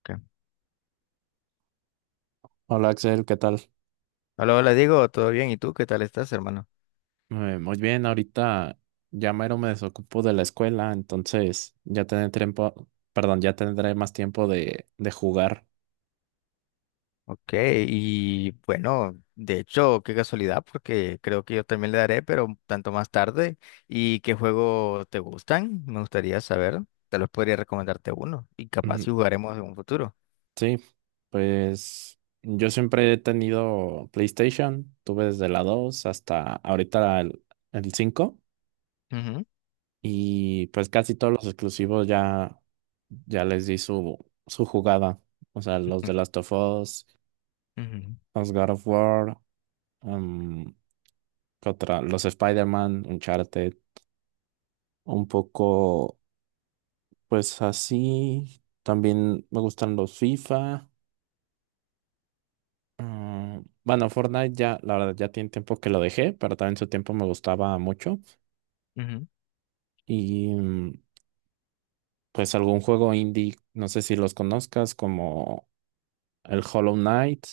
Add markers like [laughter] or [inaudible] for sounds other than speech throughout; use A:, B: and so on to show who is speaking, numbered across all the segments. A: Ok.
B: Hola Axel, ¿qué tal?
A: Hola, hola Diego, ¿todo bien? ¿Y tú qué tal estás, hermano?
B: Muy bien, ahorita ya mero me desocupo de la escuela, entonces ya tendré tiempo, perdón, ya tendré más tiempo de jugar.
A: Ok, y bueno, de hecho, qué casualidad, porque creo que yo también le daré, pero un tanto más tarde. ¿Y qué juego te gustan? Me gustaría saber. Te los podría recomendarte uno y capaz si
B: Ujú.
A: jugaremos en un futuro.
B: Sí, pues yo siempre he tenido PlayStation, tuve desde la 2 hasta ahorita el 5
A: Ujú,
B: y pues casi todos los exclusivos ya, ya les di su jugada, o sea, los
A: ujú,
B: de Last of Us,
A: ujú,
B: los God of War. em, ¿Qué otra? Los Spider-Man, Uncharted, un poco, pues así. También me gustan los FIFA. mm, bueno, Fortnite ya, la verdad, ya tiene tiempo que lo dejé, pero también en su tiempo me gustaba mucho.
A: ujú.
B: Y pues algún juego indie, no sé si los conozcas, como el Hollow Knight.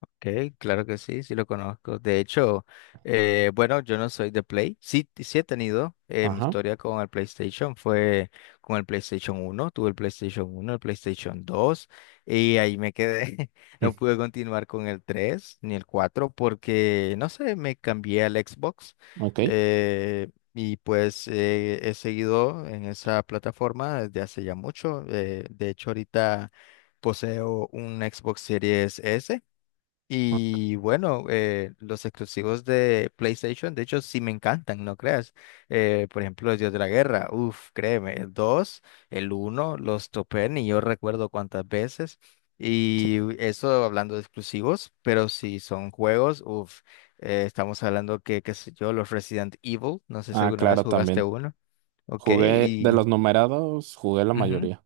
A: Ok, claro que sí, sí lo conozco. De hecho, bueno, yo no soy de Play. Sí, sí he tenido mi
B: Ajá.
A: historia con el PlayStation. Fue con el PlayStation uno, tuve el PlayStation uno, el PlayStation dos y ahí me quedé. [laughs] No
B: mm,
A: pude continuar con el 3 ni el 4 porque, no sé, me cambié al Xbox
B: Ok.
A: eh, y pues he seguido en esa plataforma desde hace ya mucho. De hecho, ahorita poseo un Xbox Series S
B: Ah,
A: y bueno, los exclusivos de PlayStation, de hecho, sí me encantan, no creas. Por ejemplo, el Dios de la Guerra, uff, créeme, el 2, el uno los topé, y yo recuerdo cuántas veces.
B: sí.
A: Y eso hablando de exclusivos, pero si son juegos, uff, estamos hablando que, qué sé yo, los Resident Evil, no sé si
B: Ah,
A: alguna vez
B: claro,
A: jugaste
B: también.
A: uno, ok,
B: Jugué de los
A: y...
B: numerados, jugué la
A: ujú.
B: mayoría.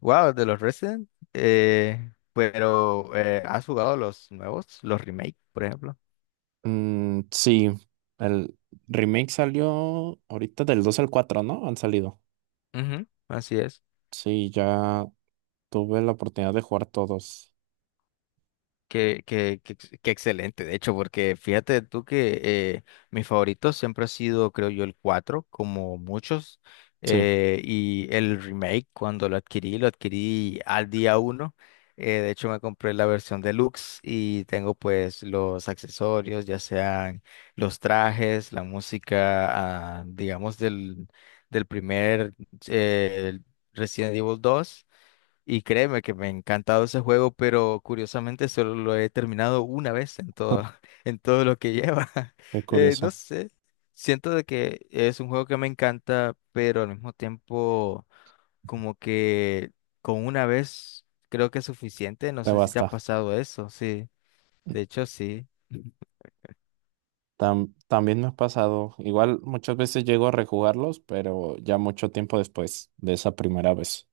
A: Wow, de los Resident, pero ¿has jugado los nuevos, los remake, por ejemplo?
B: Mm, sí, el remake salió ahorita del 2 al cuatro, ¿no? Han salido.
A: Ujú, así es.
B: Sí, ya tuve la oportunidad de jugar todos.
A: Qué excelente, de hecho, porque fíjate tú que mi favorito siempre ha sido, creo yo, el 4 como muchos.
B: Sí,
A: Y el remake, cuando lo adquirí al día 1. De hecho, me compré la versión deluxe y tengo pues los accesorios, ya sean los trajes, la música, ah, digamos, del primer eh, Resident Evil dos. Y créeme que me ha encantado ese juego, pero curiosamente solo lo he terminado una vez en todo,
B: [laughs]
A: [laughs] en todo lo que lleva. [laughs]
B: qué
A: No
B: curioso.
A: sé, siento de que es un juego que me encanta, pero al mismo tiempo como que con una vez creo que es suficiente. No
B: Te
A: sé si te ha
B: basta.
A: pasado eso, sí. De hecho, sí.
B: También me ha pasado. Igual muchas veces llego a rejugarlos, pero ya mucho tiempo después de esa primera vez.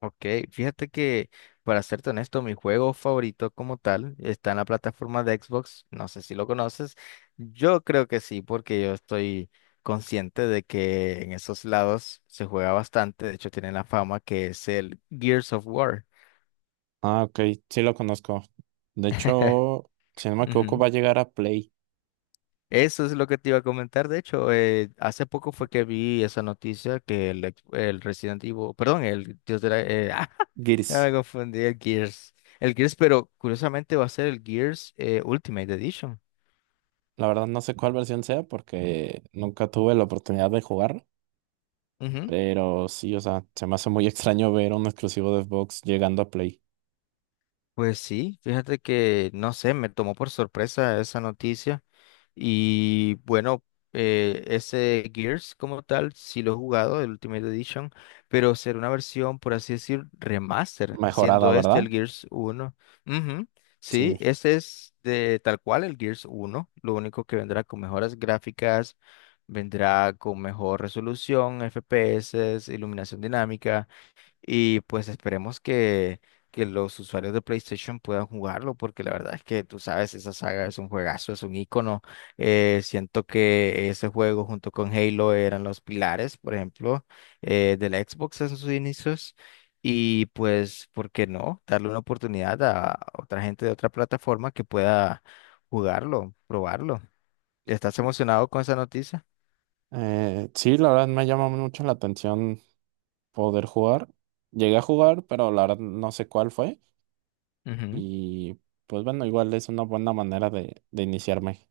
A: Ok, fíjate que para serte honesto, mi juego favorito como tal está en la plataforma de Xbox. No sé si lo conoces. Yo creo que sí, porque yo estoy consciente de que en esos lados se juega bastante. De hecho, tiene la fama que es el Gears of War.
B: Ah, ok, sí lo conozco. De
A: [laughs]
B: hecho, si no me equivoco,
A: Ujú.
B: va a llegar a Play
A: Eso es lo que te iba a comentar. De hecho, hace poco fue que vi esa noticia que el, ex- el Resident Evil, perdón, el Dios de la, [laughs] ah, ya
B: Gears.
A: me confundí, el Gears. El Gears, pero curiosamente va a ser el Gears Ultimate Edition.
B: La verdad no sé cuál versión sea porque nunca tuve la oportunidad de jugar, pero sí, o sea, se me hace muy [laughs] extraño ver un exclusivo de Xbox llegando a Play.
A: Pues sí, fíjate que, no sé, me tomó por sorpresa esa noticia. Y bueno, ese Gears como tal, sí lo he jugado, el Ultimate Edition, pero será una versión, por así decir, remaster,
B: Mejorada,
A: siendo este
B: ¿verdad?
A: el Gears uno. Ujú. Sí,
B: Sí.
A: este es de tal cual el Gears uno, lo único que vendrá con mejoras gráficas, vendrá con mejor resolución, FPS, iluminación dinámica. Y pues esperemos que, los usuarios de PlayStation puedan jugarlo, porque la verdad es que tú sabes, esa saga es un juegazo, es un ícono. Siento que ese juego junto con Halo eran los pilares, por ejemplo, de la Xbox en sus inicios. Y pues, ¿por qué no? Darle una oportunidad a otra gente de otra plataforma que pueda jugarlo, probarlo. ¿Estás emocionado con esa noticia?
B: Sí, la verdad me llama mucho la atención poder jugar. Llegué a jugar, pero la verdad no sé cuál fue.
A: Ujú.
B: Y pues bueno, igual es una buena manera de iniciarme.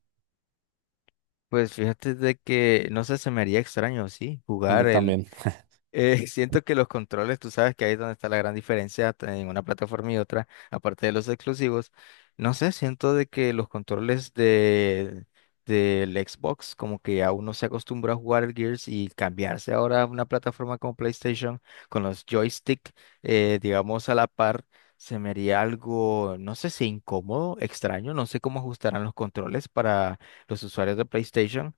A: Pues fíjate de que, no sé, se me haría extraño, sí,
B: A mí
A: jugar el
B: también. [laughs]
A: [laughs] Siento que los controles, tú sabes que ahí es donde está la gran diferencia en una plataforma y otra, aparte de los exclusivos. No sé, siento de que los controles del Xbox, como que a uno se acostumbra a jugar el Gears y cambiarse ahora a una plataforma como PlayStation con los joystick, digamos, a la par, se me haría algo, no sé si incómodo, extraño, no sé cómo ajustarán los controles para los usuarios de PlayStation.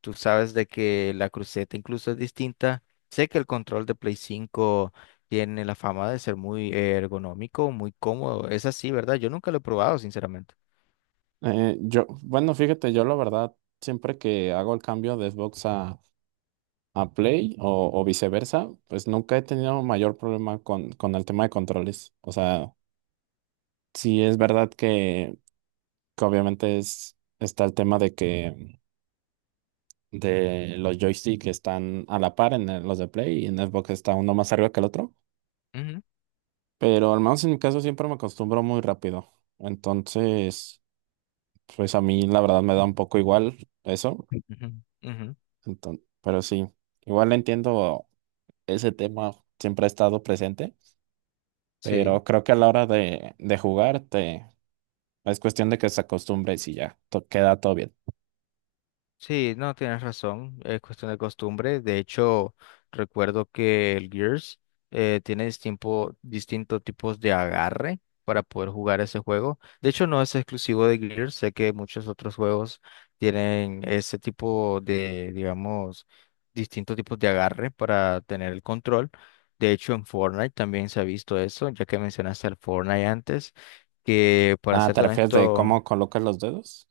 A: Tú sabes de que la cruceta incluso es distinta. Sé que el control de Play 5 tiene la fama de ser muy ergonómico, muy cómodo. Es así, ¿verdad? Yo nunca lo he probado, sinceramente.
B: Yo, bueno, fíjate, yo la verdad, siempre que hago el cambio de a Play o viceversa, pues nunca he tenido mayor problema con el tema de controles. O sea, sí, es verdad que obviamente es, está el tema de que de los joysticks están a la par en los de Play y en Xbox está uno más arriba que el otro,
A: Ujú,
B: pero al menos en mi caso siempre me acostumbro muy rápido. Entonces, pues a mí la verdad me da un poco igual eso.
A: ujú, ujú.
B: Entonces, pero sí, igual entiendo ese tema, siempre ha estado presente,
A: Sí.
B: pero creo que a la hora de jugar te, es cuestión de que se acostumbres y sí, ya, queda todo bien.
A: Sí, no, tienes razón, es cuestión de costumbre. De hecho, recuerdo que el Gears tiene distintos tipos de agarre para poder jugar ese juego. De hecho, no es exclusivo de Gears, sé que muchos otros juegos tienen ese tipo de, digamos, distintos tipos de agarre para tener el control. De hecho, en Fortnite también se ha visto eso, ya que mencionaste al Fortnite antes, que para
B: Ah,
A: ser
B: ¿te refieres de
A: honesto...
B: cómo colocas los dedos?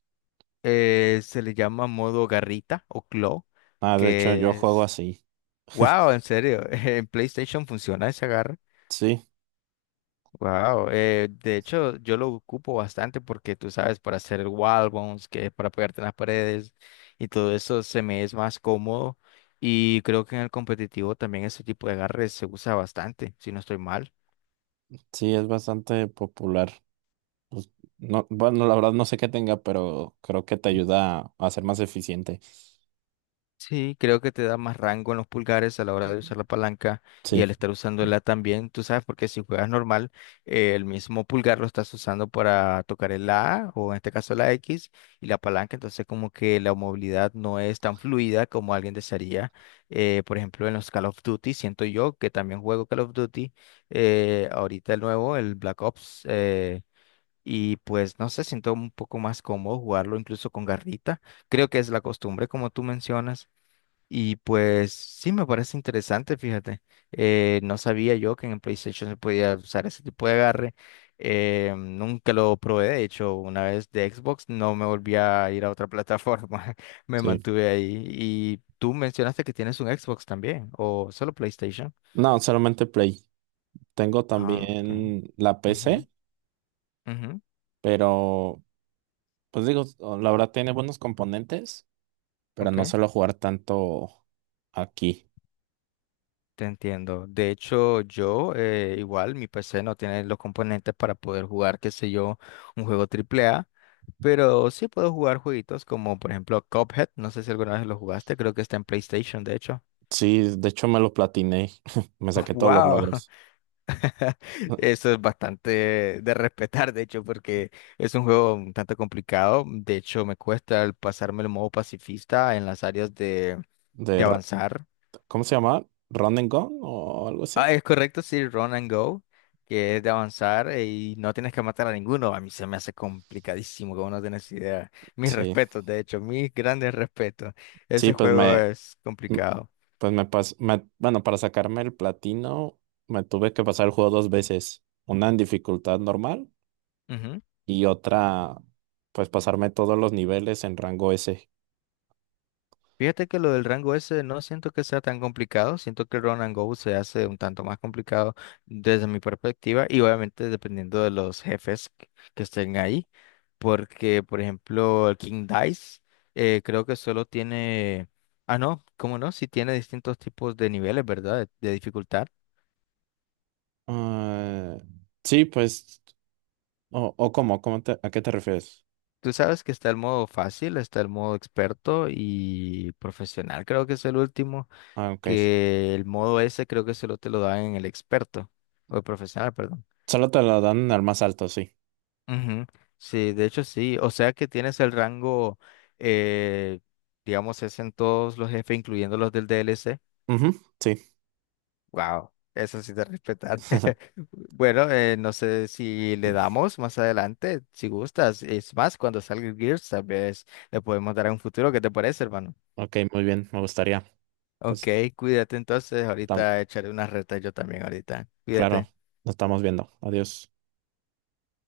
A: Se le llama modo garrita o claw,
B: Ah, de hecho, yo
A: que
B: juego
A: es...
B: así. [laughs]
A: ¡Wow! En serio, [laughs] en PlayStation funciona ese agarre.
B: Sí,
A: ¡Wow! De hecho, yo lo ocupo bastante porque tú sabes, para hacer el wall bounce, que es para pegarte en las paredes y todo eso, se me es más cómodo. Y creo que en el competitivo también ese tipo de agarres se usa bastante, si no estoy mal.
B: sí, es bastante popular. No, bueno, la verdad no sé qué tenga, pero creo que te ayuda a ser más eficiente.
A: Sí, creo que te da más rango en los pulgares a la hora de usar la palanca y
B: Sí,
A: al estar usándola también, tú sabes, porque si juegas normal, el mismo pulgar lo estás usando para tocar el A o en este caso la X y la palanca, entonces como que la movilidad no es tan fluida como alguien desearía. Por ejemplo, en los Call of Duty, siento yo que también juego Call of Duty, ahorita el nuevo, el Black Ops, y pues no sé, siento un poco más cómodo jugarlo incluso con garrita. Creo que es la costumbre, como tú mencionas. Y pues sí, me parece interesante, fíjate. No sabía yo que en el PlayStation se podía usar ese tipo de agarre. Nunca lo probé, de hecho, una vez de Xbox no me volví a ir a otra plataforma. [laughs] Me
B: sí.
A: mantuve ahí. Y tú mencionaste que tienes un Xbox también, o solo PlayStation.
B: No, solamente Play. Tengo
A: Ah, ok.
B: también la
A: Ujú,
B: PC,
A: ujú,
B: pero pues digo, la verdad tiene buenos componentes, pero
A: ok,
B: no suelo jugar tanto aquí.
A: te entiendo. De hecho, yo igual, mi PC no tiene los componentes para poder jugar, qué sé yo, un juego triple A. Pero sí puedo jugar jueguitos como por ejemplo Cuphead, no sé si alguna vez lo jugaste, creo que está en PlayStation de hecho.
B: Sí, de hecho me lo platiné. [laughs] Me saqué todos los
A: ¡Wow!
B: logros.
A: [laughs]
B: [laughs]
A: Eso es bastante de respetar de hecho porque es un juego un tanto complicado, de hecho me cuesta el pasarme el modo pacifista en las áreas
B: De,
A: de
B: R-
A: avanzar.
B: ¿Cómo se llama? ¿Run and Gun o algo
A: Ah,
B: así?
A: es correcto, sí, Run and Go, que es de avanzar y no tienes que matar a ninguno, a mí se me hace complicadísimo, como no tienes idea. Mis
B: Sí.
A: respetos, de hecho, mis grandes respetos.
B: Sí,
A: Ese juego es complicado.
B: pues bueno, para sacarme el platino me tuve que pasar el juego dos veces, una en dificultad normal
A: Ujú.
B: y otra, pues pasarme todos los niveles en rango S.
A: Fíjate que lo del rango ese no siento que sea tan complicado, siento que el run and go se hace un tanto más complicado desde mi perspectiva y obviamente dependiendo de los jefes que estén ahí, porque por ejemplo el King Dice creo que solo tiene, ah no, cómo no, si tiene distintos tipos de niveles, ¿verdad? De dificultad.
B: Ah, sí, pues, o cómo, ¿a qué te refieres?
A: Tú sabes que está el modo fácil, está el modo experto y profesional, creo que es el último.
B: Ah, ok.
A: Que el modo ese creo que solo te lo dan en el experto, o el profesional, perdón.
B: Solo te lo dan al más alto, sí.
A: Ujú. Sí, de hecho sí, o sea que tienes el rango, eh, digamos, es en todos los jefes, incluyendo los del DLC.
B: Ujú, sí.
A: Wow, eso sí te respetar
B: [laughs]
A: [laughs] Bueno, no sé si le damos más adelante, si gustas. Es más, cuando salga el Gears, tal vez le podemos dar a un futuro. ¿Qué te parece, hermano?
B: Ok, muy bien, me gustaría.
A: Ok,
B: Pues,
A: cuídate entonces,
B: tam-
A: ahorita echaré unas retas yo también ahorita.
B: claro,
A: Cuídate.
B: nos estamos viendo. Adiós.